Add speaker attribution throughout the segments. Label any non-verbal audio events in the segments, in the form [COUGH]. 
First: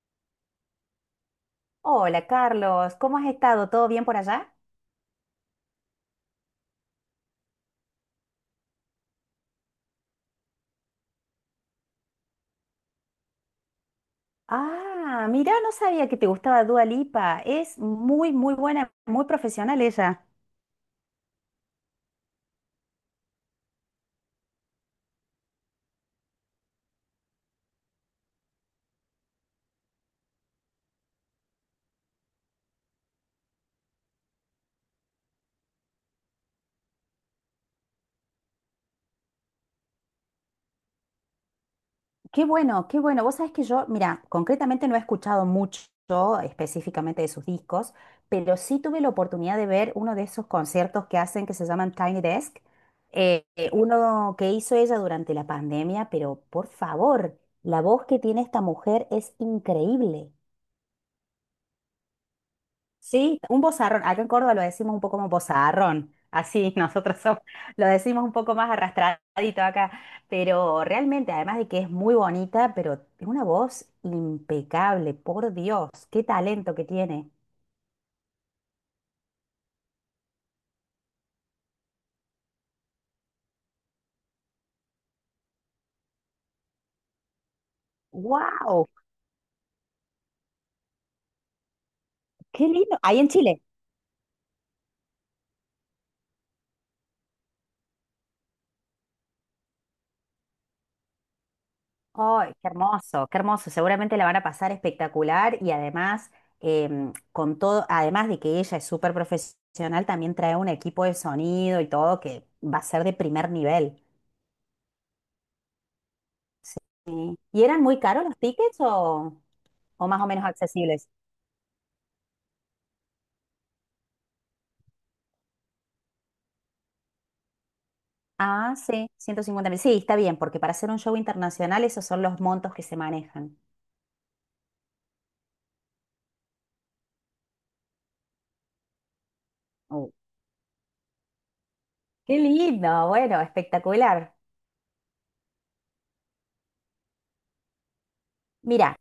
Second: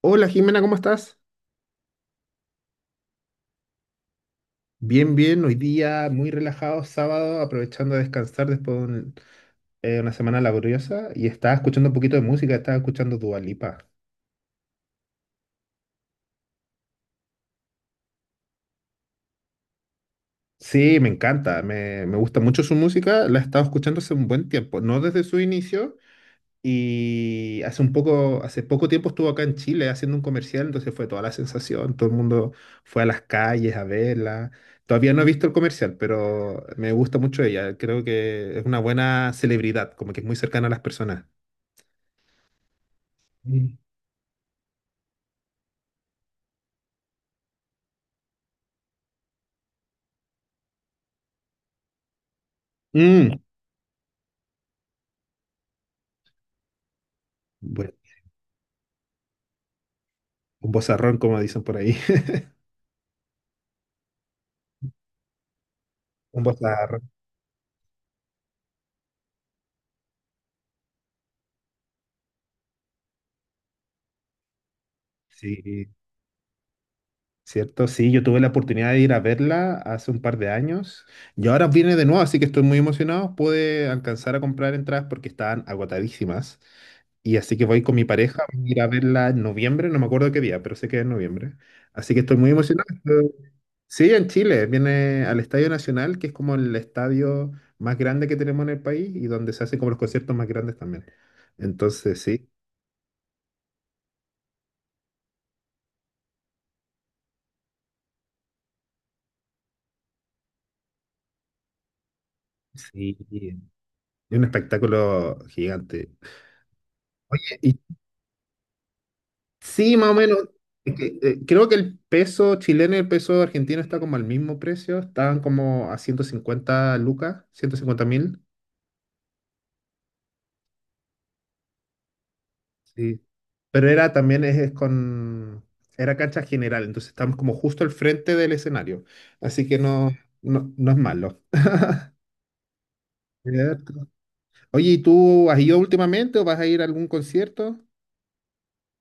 Speaker 1: Hola Jimena, ¿cómo estás?
Speaker 2: Hola Carlos, ¿cómo has estado? ¿Todo bien por allá?
Speaker 1: Bien, bien, hoy día muy relajado, sábado, aprovechando a descansar después de una semana laboriosa y estaba escuchando un poquito de música, estaba escuchando Dua Lipa.
Speaker 2: Ah, mira, no sabía que te gustaba Dua Lipa. Es muy, muy buena, muy profesional ella.
Speaker 1: Sí, me encanta, me gusta mucho su música, la he estado escuchando hace un buen tiempo, no desde su inicio. Y hace poco tiempo estuvo acá en Chile haciendo un comercial, entonces fue toda la sensación, todo el mundo fue a las calles a verla. Todavía no he visto el comercial, pero me gusta mucho ella. Creo que es una buena celebridad, como que es muy cercana a las personas.
Speaker 2: Qué bueno, qué bueno. Vos sabés que
Speaker 1: Mm.
Speaker 2: yo, mira, concretamente no he escuchado mucho específicamente de sus discos, pero sí tuve la oportunidad de ver uno de esos conciertos que hacen que se llaman Tiny Desk.
Speaker 1: Mm,
Speaker 2: Uno que hizo ella durante la pandemia, pero por favor, la
Speaker 1: Bueno,
Speaker 2: voz que tiene esta mujer es increíble.
Speaker 1: un vozarrón, como dicen por ahí. [LAUGHS]
Speaker 2: Sí, un bozarrón. Acá en Córdoba lo decimos un poco como bozarrón.
Speaker 1: Un
Speaker 2: Así [LAUGHS]
Speaker 1: vozarrón.
Speaker 2: lo decimos un poco más arrastradito acá. Pero realmente, además de que es muy bonita, pero tiene una voz impecable, por Dios,
Speaker 1: Sí.
Speaker 2: qué talento que tiene.
Speaker 1: ¿Cierto? Sí, yo tuve la oportunidad de ir a verla hace un par de años y ahora viene de nuevo, así que estoy muy emocionado. Pude alcanzar a comprar entradas porque estaban agotadísimas y así que voy con mi pareja a ir a
Speaker 2: ¡Wow!
Speaker 1: verla en noviembre, no me acuerdo qué día, pero sé que es en noviembre. Así que estoy muy
Speaker 2: ¡Qué
Speaker 1: emocionado.
Speaker 2: lindo! Ahí en Chile.
Speaker 1: Sí, en Chile, viene al Estadio Nacional, que es como el estadio más grande que tenemos en el país y donde se hacen como los conciertos más grandes también. Entonces, sí.
Speaker 2: ¡Ay, qué hermoso, qué hermoso! Seguramente la van a pasar espectacular y además, con todo, además de que ella es súper profesional, también trae un equipo de sonido y todo que va a ser de
Speaker 1: Sí,
Speaker 2: primer nivel.
Speaker 1: es un espectáculo gigante.
Speaker 2: Sí. ¿Y
Speaker 1: ¿Y
Speaker 2: eran muy caros los tickets
Speaker 1: Sí,
Speaker 2: o
Speaker 1: más o
Speaker 2: más o
Speaker 1: menos.
Speaker 2: menos
Speaker 1: Es
Speaker 2: accesibles?
Speaker 1: que, creo que el peso chileno y el peso argentino está como al mismo precio. Estaban como a 150 lucas, 150.000.
Speaker 2: Ah, sí, 150.000. Sí, está bien, porque para hacer un show internacional esos son los montos que se
Speaker 1: Sí.
Speaker 2: manejan.
Speaker 1: Pero era también es con. Era cancha general, entonces estamos como justo al frente del escenario. Así que no,
Speaker 2: Oh,
Speaker 1: no, no es malo.
Speaker 2: qué lindo, bueno,
Speaker 1: Cierto.
Speaker 2: espectacular.
Speaker 1: Oye, ¿y tú has ido últimamente o vas a ir a algún concierto?
Speaker 2: Mira,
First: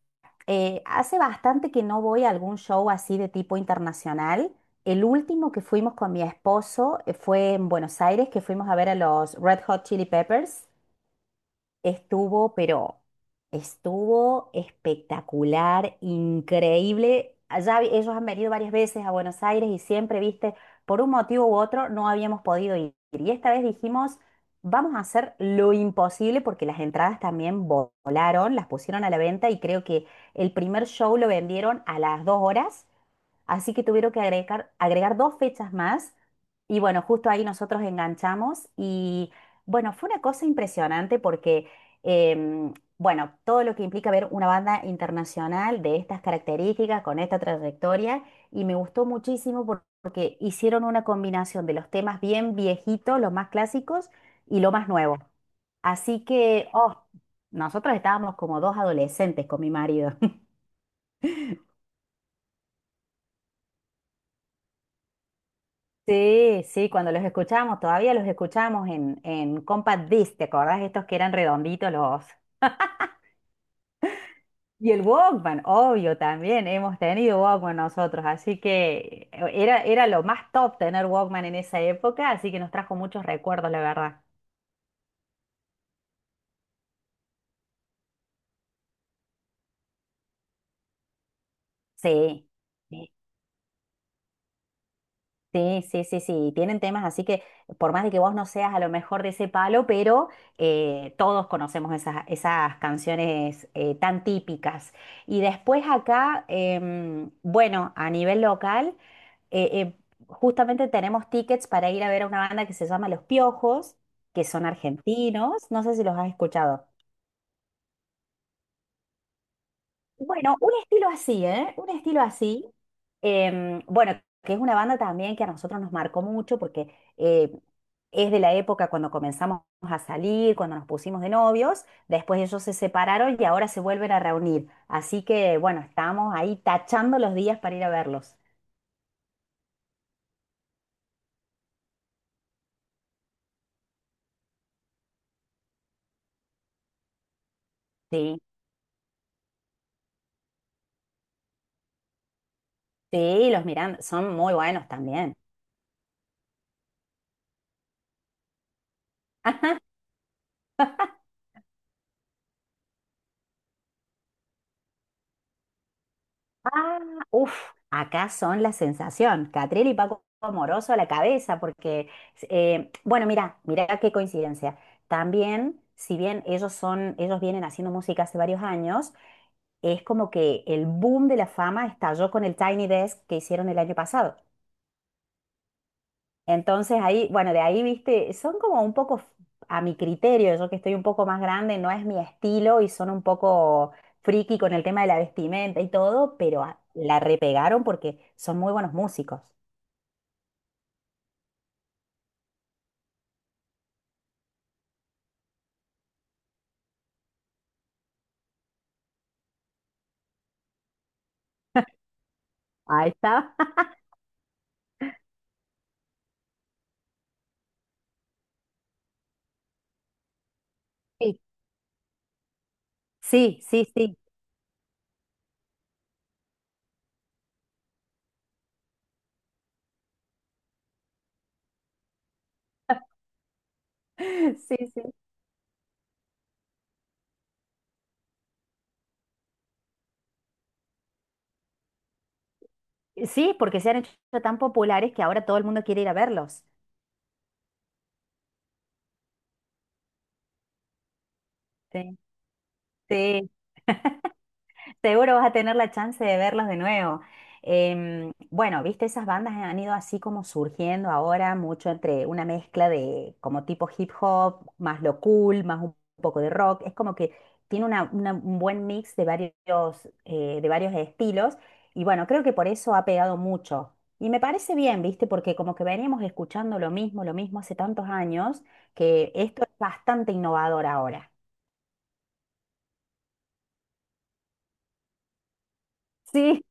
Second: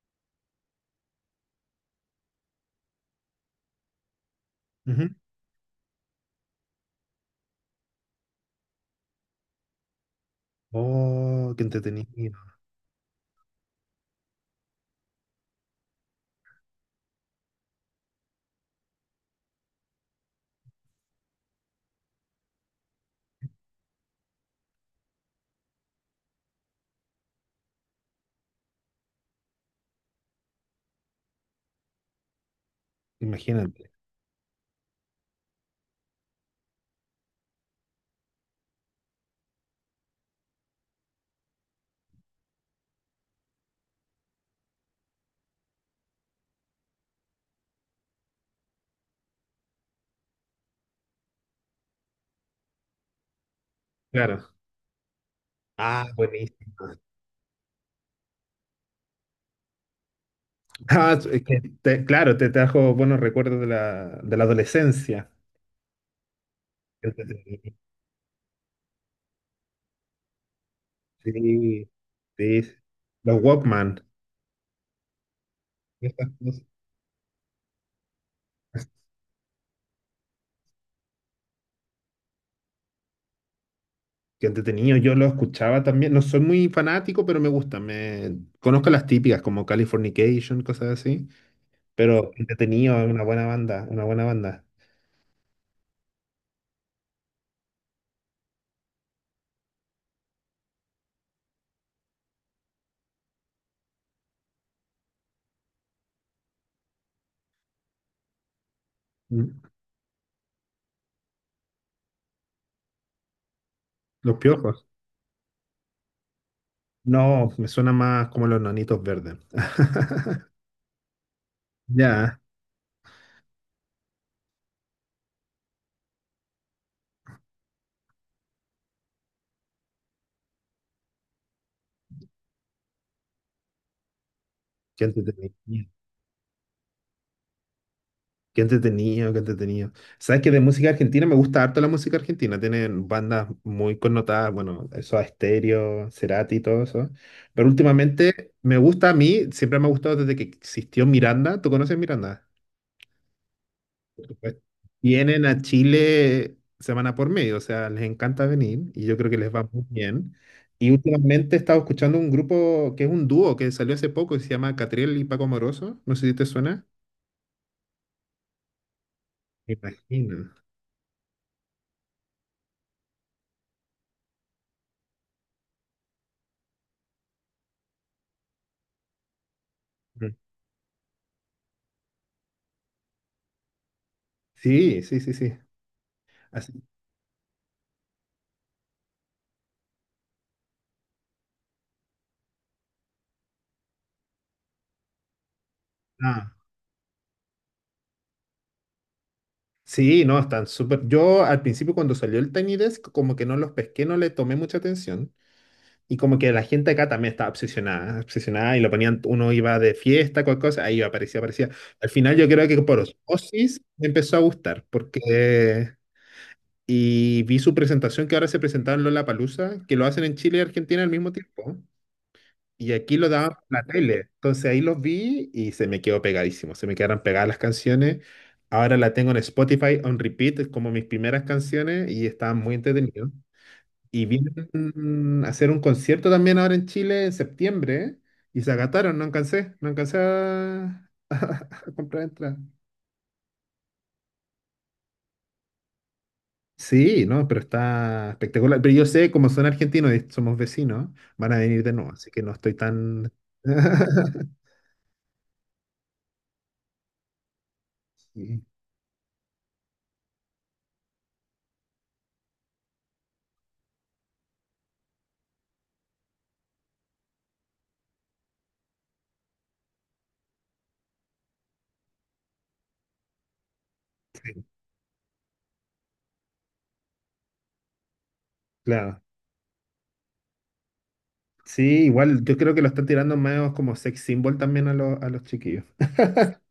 Speaker 2: hace bastante que no voy a algún show así de tipo internacional. El
Speaker 1: Ujú.
Speaker 2: último que fuimos con mi esposo fue en Buenos Aires, que fuimos a ver a los Red Hot Chili Peppers.
Speaker 1: Oh, qué entretenido.
Speaker 2: Estuvo, pero estuvo espectacular, increíble. Ellos han venido varias veces a Buenos Aires y siempre, viste, por un motivo u otro no habíamos podido ir. Y esta vez dijimos, vamos a hacer lo imposible porque las entradas también volaron, las pusieron a la venta y creo que el primer show lo vendieron a las 2 horas. Así
Speaker 1: Imagínate.
Speaker 2: que tuvieron que agregar dos fechas más, y bueno, justo ahí nosotros enganchamos y bueno, fue una cosa impresionante porque, bueno, todo lo que implica ver una banda internacional de estas características, con esta trayectoria, y me gustó muchísimo porque hicieron una combinación de los temas bien viejitos, los más clásicos
Speaker 1: Claro.
Speaker 2: y lo más nuevo.
Speaker 1: Ah,
Speaker 2: Así que,
Speaker 1: buenísimo.
Speaker 2: oh, nosotros estábamos como dos adolescentes con mi marido.
Speaker 1: Ah, es que claro, te trajo buenos recuerdos de la adolescencia.
Speaker 2: Sí, sí, cuando los
Speaker 1: Sí,
Speaker 2: escuchamos, todavía los escuchamos en Compact Disc, ¿te acordás? Estos que
Speaker 1: sí,
Speaker 2: eran redonditos los...
Speaker 1: sí. Los Walkman.
Speaker 2: Y el Walkman, obvio,
Speaker 1: Estas cosas.
Speaker 2: también hemos tenido Walkman nosotros, así que era, era lo más top tener Walkman en esa época, así que nos trajo muchos recuerdos, la verdad.
Speaker 1: Qué entretenido, yo lo escuchaba también. No soy muy fanático, pero me gusta. Conozco las típicas como Californication, cosas así. Pero
Speaker 2: Sí.
Speaker 1: entretenido, es
Speaker 2: Sí.
Speaker 1: una buena banda, una buena banda.
Speaker 2: Sí, sí, sí, sí, y tienen temas, así que por más de que vos no seas a lo mejor de ese palo, pero todos conocemos esas, esas canciones tan típicas. Y después acá, bueno, a nivel local, eh,
Speaker 1: Mm.
Speaker 2: eh, justamente tenemos tickets para ir a ver a una banda que se llama Los Piojos,
Speaker 1: Los
Speaker 2: que son
Speaker 1: Piojos.
Speaker 2: argentinos, no sé si los has escuchado.
Speaker 1: No, me suena más como los Nanitos Verdes. [LAUGHS]
Speaker 2: Bueno, un estilo así, ¿eh? Un estilo
Speaker 1: Ya,
Speaker 2: así. Bueno, que es una banda también que a nosotros nos marcó mucho porque eh, es de la época cuando comenzamos a salir, cuando nos pusimos de novios, después ellos se separaron y ahora se vuelven a reunir.
Speaker 1: qué
Speaker 2: Así que bueno,
Speaker 1: entretenido.
Speaker 2: estamos ahí tachando los días para ir a verlos.
Speaker 1: Qué entretenido, qué entretenido. Sabes que de música argentina me gusta harto la música argentina. Tienen bandas muy connotadas, bueno, eso Estéreo, Cerati y todo eso. Pero
Speaker 2: Sí,
Speaker 1: últimamente me gusta a mí, siempre me ha gustado desde que existió Miranda. ¿Tú conoces Miranda?
Speaker 2: sí, los miran,
Speaker 1: Por
Speaker 2: son muy
Speaker 1: supuesto.
Speaker 2: buenos también.
Speaker 1: Vienen a Chile semana por medio, o sea, les encanta venir y yo creo que les va muy bien. Y últimamente he estado escuchando un grupo que es un dúo que salió hace poco que se llama Catriel y Paco Amoroso. No sé si te suena.
Speaker 2: Ah, uff, acá son la sensación.
Speaker 1: Me
Speaker 2: Catriel y Paco
Speaker 1: imagino.
Speaker 2: Moroso a la cabeza, porque, bueno, mira, mira qué coincidencia. También, si bien ellos son, ellos vienen haciendo música hace varios años, es como
Speaker 1: Mm.
Speaker 2: que el boom de la fama estalló con el Tiny Desk que hicieron el año pasado.
Speaker 1: Sí, sí, sí, sí. Así-
Speaker 2: Entonces ahí, bueno, de ahí, viste, son como un poco, a mi criterio, yo que estoy un poco más grande, no es mi estilo y son un poco friki con el tema de la vestimenta y todo,
Speaker 1: ah,
Speaker 2: pero la repegaron porque son muy buenos músicos.
Speaker 1: sí, no, están súper. Yo al principio cuando salió el Tiny Desk, como que no los pesqué, no le tomé mucha atención. Y como que la gente acá también estaba obsesionada, obsesionada y lo ponían, uno iba de fiesta, cualquier cosa, ahí iba, aparecía, aparecía. Al final yo creo que por
Speaker 2: Ahí está.
Speaker 1: osmosis
Speaker 2: [LAUGHS]
Speaker 1: me empezó a gustar, porque. Y vi su presentación que ahora se presentaba en Lollapalooza, que lo hacen en Chile y Argentina al mismo
Speaker 2: Sí,
Speaker 1: tiempo. Y aquí lo daban
Speaker 2: sí,
Speaker 1: por la
Speaker 2: sí, sí.
Speaker 1: tele. Entonces ahí los vi y se me quedó pegadísimo. Se me quedaron pegadas las canciones. Ahora la tengo en Spotify on repeat, es como mis primeras canciones y estaban muy entretenidos. Y
Speaker 2: [LAUGHS] Sí, sí.
Speaker 1: vienen a hacer un concierto también ahora en Chile en septiembre y se agataron. No no alcancé a, [LAUGHS] a comprar entradas.
Speaker 2: Sí, porque se han hecho tan populares que ahora todo el mundo quiere ir a verlos.
Speaker 1: Sí, no, pero está espectacular. Pero yo sé, como son argentinos y somos vecinos, van a venir de nuevo,
Speaker 2: Sí.
Speaker 1: así que no estoy tan.
Speaker 2: Sí,
Speaker 1: [LAUGHS]
Speaker 2: seguro vas a tener la chance de verlos de nuevo.
Speaker 1: Sí,
Speaker 2: Bueno, viste, esas bandas han ido así como surgiendo ahora, mucho entre una mezcla de como tipo hip hop, más lo cool, más un poco de rock. Es como que un buen mix de varios estilos. Y bueno, creo que por eso ha pegado mucho. Y me parece bien, viste, porque como que veníamos escuchando lo mismo hace tantos años,
Speaker 1: claro.
Speaker 2: que esto es bastante innovador ahora.
Speaker 1: Sí, igual, yo creo que lo están tirando más como sex symbol también a los chiquillos,
Speaker 2: Sí,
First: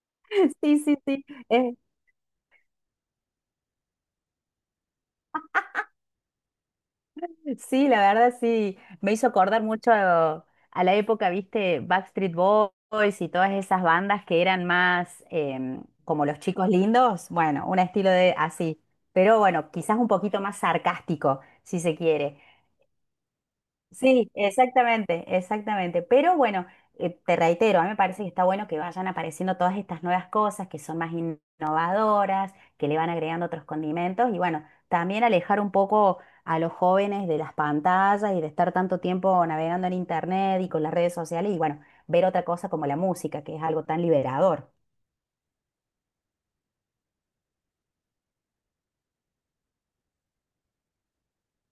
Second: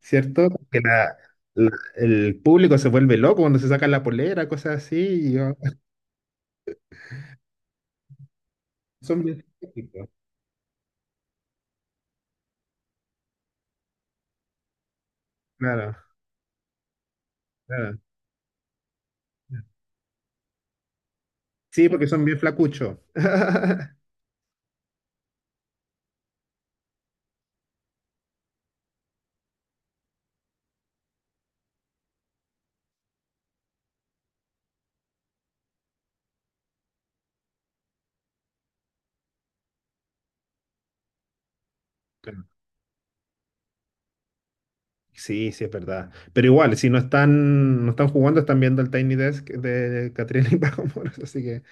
Speaker 1: ¿cierto?
Speaker 2: [LAUGHS] sí,
Speaker 1: Que
Speaker 2: sí, sí.
Speaker 1: la- el público se vuelve loco cuando se sacan la polera, cosas así.
Speaker 2: Sí, la verdad sí,
Speaker 1: [LAUGHS]
Speaker 2: me
Speaker 1: Son
Speaker 2: hizo
Speaker 1: bien
Speaker 2: acordar mucho
Speaker 1: flaquitos,
Speaker 2: a la época, viste, Backstreet Boys y todas esas bandas que eran más
Speaker 1: claro,
Speaker 2: como los chicos lindos, bueno, un
Speaker 1: claro.
Speaker 2: estilo de así, pero bueno, quizás un poquito más sarcástico, si
Speaker 1: Sí,
Speaker 2: se
Speaker 1: porque son
Speaker 2: quiere.
Speaker 1: bien flacuchos. [LAUGHS]
Speaker 2: Sí, exactamente, exactamente. Pero bueno, te reitero, a mí me parece que está bueno que vayan apareciendo todas estas nuevas cosas que son más innovadoras, que le van agregando otros condimentos y bueno, también alejar un poco a los jóvenes de las pantallas y de estar tanto tiempo navegando en internet y con las redes sociales y bueno, ver otra
Speaker 1: Claro.
Speaker 2: cosa como la música, que es algo tan liberador.
Speaker 1: Sí, sí, es verdad. Pero igual, si no están jugando, están viendo el Tiny Desk de Catriel y [LAUGHS] Paco Moros, así que.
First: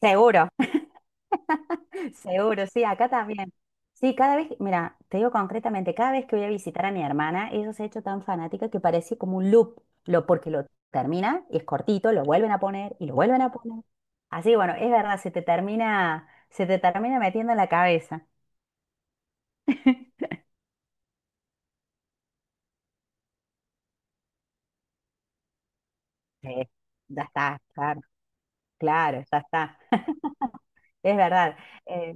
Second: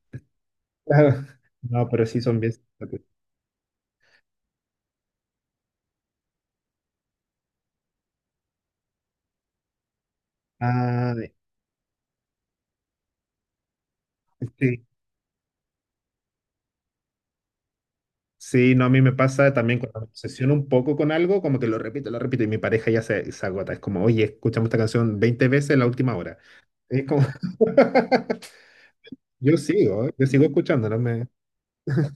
Speaker 2: Seguro.
Speaker 1: Claro. No, pero sí son bien
Speaker 2: Seguro, sí,
Speaker 1: simpáticos.
Speaker 2: acá también. Sí, cada vez, mira, te digo concretamente, cada vez que voy a visitar a mi hermana, ella se ha hecho tan fanática que parece como un loop, lo, porque lo
Speaker 1: Ah,
Speaker 2: termina, es cortito, lo vuelven a poner y lo vuelven a poner. Así que bueno,
Speaker 1: sí.
Speaker 2: es verdad, se te termina metiendo en la cabeza.
Speaker 1: Sí, no, a mí me pasa también cuando me obsesiono un poco con algo, como que lo repito, y mi pareja ya se agota. Es como, oye, escuchamos esta canción 20 veces en la última hora.
Speaker 2: Sí,
Speaker 1: Es
Speaker 2: ya
Speaker 1: como,
Speaker 2: está, claro,
Speaker 1: [LAUGHS]
Speaker 2: claro, ya
Speaker 1: yo
Speaker 2: está,
Speaker 1: sigo, ¿eh? Yo sigo escuchando, no
Speaker 2: es
Speaker 1: me.
Speaker 2: verdad. Eh,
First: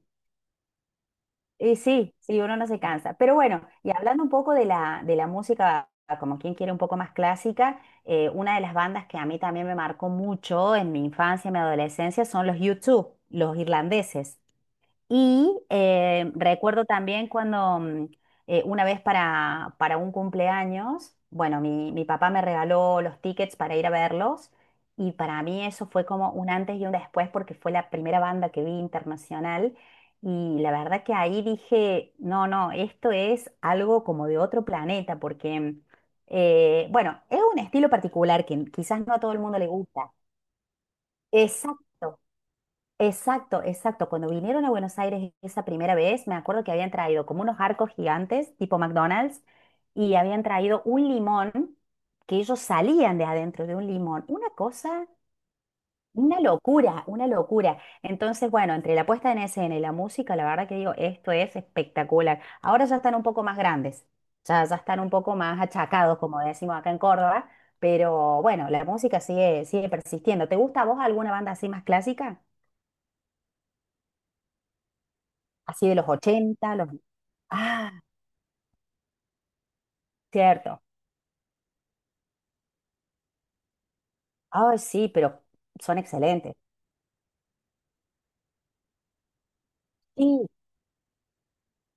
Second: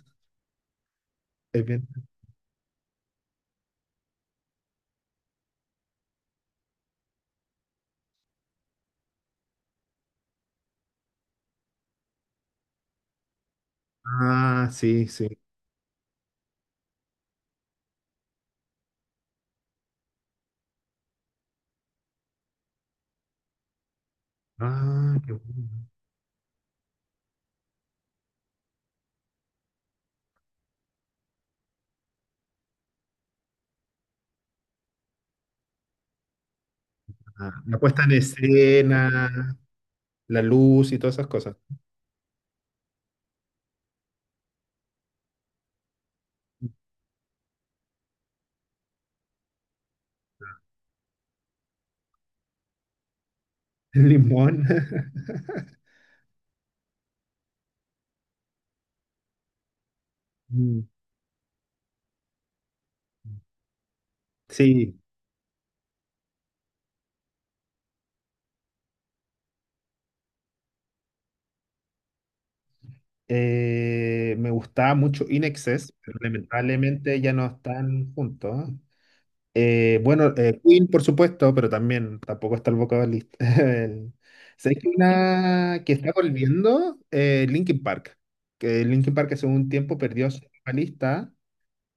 Speaker 1: Es
Speaker 2: Y
Speaker 1: bien.
Speaker 2: sí, sí, uno no se cansa. Pero bueno, y hablando un poco de de la música, como quien quiere un poco más clásica, una de las bandas que a mí también me marcó mucho en mi infancia y mi adolescencia son los U2, los irlandeses.
Speaker 1: Ah, sí, sí.
Speaker 2: Y recuerdo también cuando una vez para un cumpleaños, bueno, mi papá me regaló los tickets para ir a verlos y
Speaker 1: Ah, qué
Speaker 2: para mí
Speaker 1: bueno.
Speaker 2: eso fue como un antes y un después porque fue la primera banda que vi internacional y la verdad que ahí dije, no, no, esto es algo como de otro planeta porque, bueno, es un
Speaker 1: Ah, la
Speaker 2: estilo
Speaker 1: puesta en
Speaker 2: particular que quizás no a todo el
Speaker 1: escena,
Speaker 2: mundo le gusta.
Speaker 1: la luz y todas esas cosas.
Speaker 2: Exacto. Exacto, exacto. Cuando vinieron a Buenos Aires esa primera vez, me acuerdo que habían traído como unos arcos gigantes, tipo McDonald's, y habían traído un limón, que ellos salían de adentro de un
Speaker 1: [LAUGHS] El
Speaker 2: limón. Una
Speaker 1: limón.
Speaker 2: cosa,
Speaker 1: [LAUGHS]
Speaker 2: una locura, una locura. Entonces, bueno, entre la puesta en escena y la música, la verdad que
Speaker 1: Mm,
Speaker 2: digo, esto es espectacular. Ahora ya están un poco más grandes, ya, ya
Speaker 1: Sí,
Speaker 2: están un poco más achacados, como decimos acá en Córdoba, pero bueno, la música sigue, sigue persistiendo. ¿Te gusta a vos alguna banda así más clásica?
Speaker 1: me gustaba mucho In
Speaker 2: Así
Speaker 1: Excess,
Speaker 2: de los
Speaker 1: pero
Speaker 2: 80, los...
Speaker 1: lamentablemente ya no
Speaker 2: Ah,
Speaker 1: están juntos. Bueno,
Speaker 2: cierto.
Speaker 1: Queen, por supuesto, pero también tampoco está el vocalista. [LAUGHS] El- ¿Sabes
Speaker 2: Ah,
Speaker 1: que
Speaker 2: sí, pero
Speaker 1: una que
Speaker 2: son
Speaker 1: está
Speaker 2: excelentes.
Speaker 1: volviendo? Linkin Park. Que Linkin Park hace un tiempo perdió a su
Speaker 2: Sí,
Speaker 1: vocalista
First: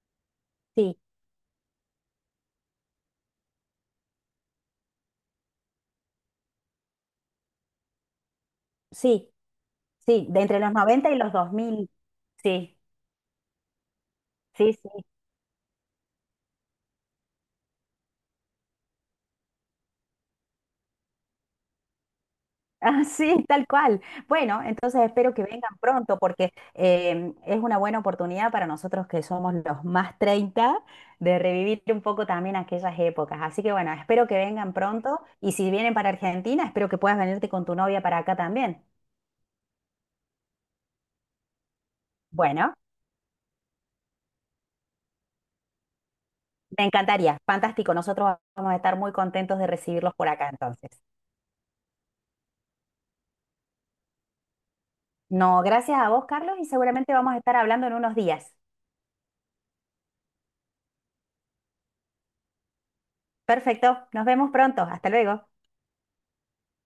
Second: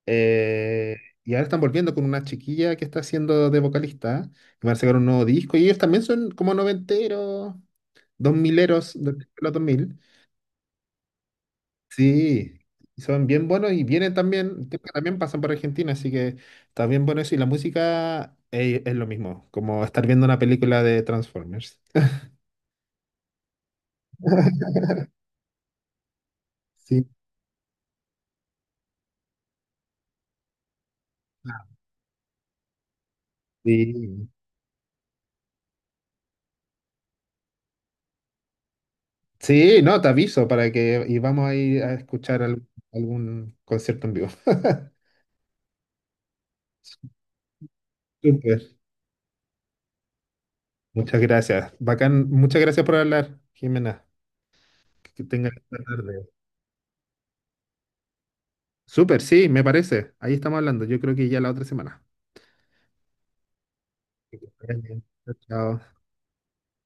Speaker 1: eh,
Speaker 2: sí,
Speaker 1: y ahora están volviendo con una chiquilla que está haciendo de vocalista. Y van a sacar un nuevo disco y ellos también son como noventeros, dos mileros, de
Speaker 2: sí,
Speaker 1: los dos mil.
Speaker 2: sí, de entre los 90 y los 2000.
Speaker 1: Sí,
Speaker 2: Sí,
Speaker 1: y son bien buenos y vienen también,
Speaker 2: sí,
Speaker 1: creo
Speaker 2: sí.
Speaker 1: que también
Speaker 2: [LAUGHS]
Speaker 1: pasan por Argentina, así que está bien bueno eso. Y la música es, lo mismo, como estar viendo una película de Transformers.
Speaker 2: Ah, sí, tal cual. Bueno, entonces espero que vengan pronto porque
Speaker 1: Sí.
Speaker 2: es una buena oportunidad para nosotros que somos los más 30 de revivir un poco también aquellas épocas. Así que bueno,
Speaker 1: Sí,
Speaker 2: espero que vengan pronto y si vienen para Argentina, espero que puedas venirte con tu novia para acá también.
Speaker 1: sí, no, te aviso para que y vamos a ir a escuchar
Speaker 2: Bueno.
Speaker 1: algún concierto en vivo. [LAUGHS]
Speaker 2: Me encantaría, fantástico. Nosotros
Speaker 1: Súper.
Speaker 2: vamos a estar muy contentos de recibirlos por acá entonces.
Speaker 1: Muchas gracias. Bacán, muchas gracias por hablar, Jimena. Que tengas
Speaker 2: No,
Speaker 1: esta
Speaker 2: gracias a vos,
Speaker 1: tarde.
Speaker 2: Carlos, y seguramente vamos a estar hablando en unos días.
Speaker 1: Súper, sí, me parece. Ahí estamos hablando. Yo creo que ya la otra semana.
Speaker 2: Perfecto, nos
Speaker 1: Que te
Speaker 2: vemos
Speaker 1: vaya
Speaker 2: pronto.
Speaker 1: bien.
Speaker 2: Hasta
Speaker 1: Chao,
Speaker 2: luego.
Speaker 1: chao.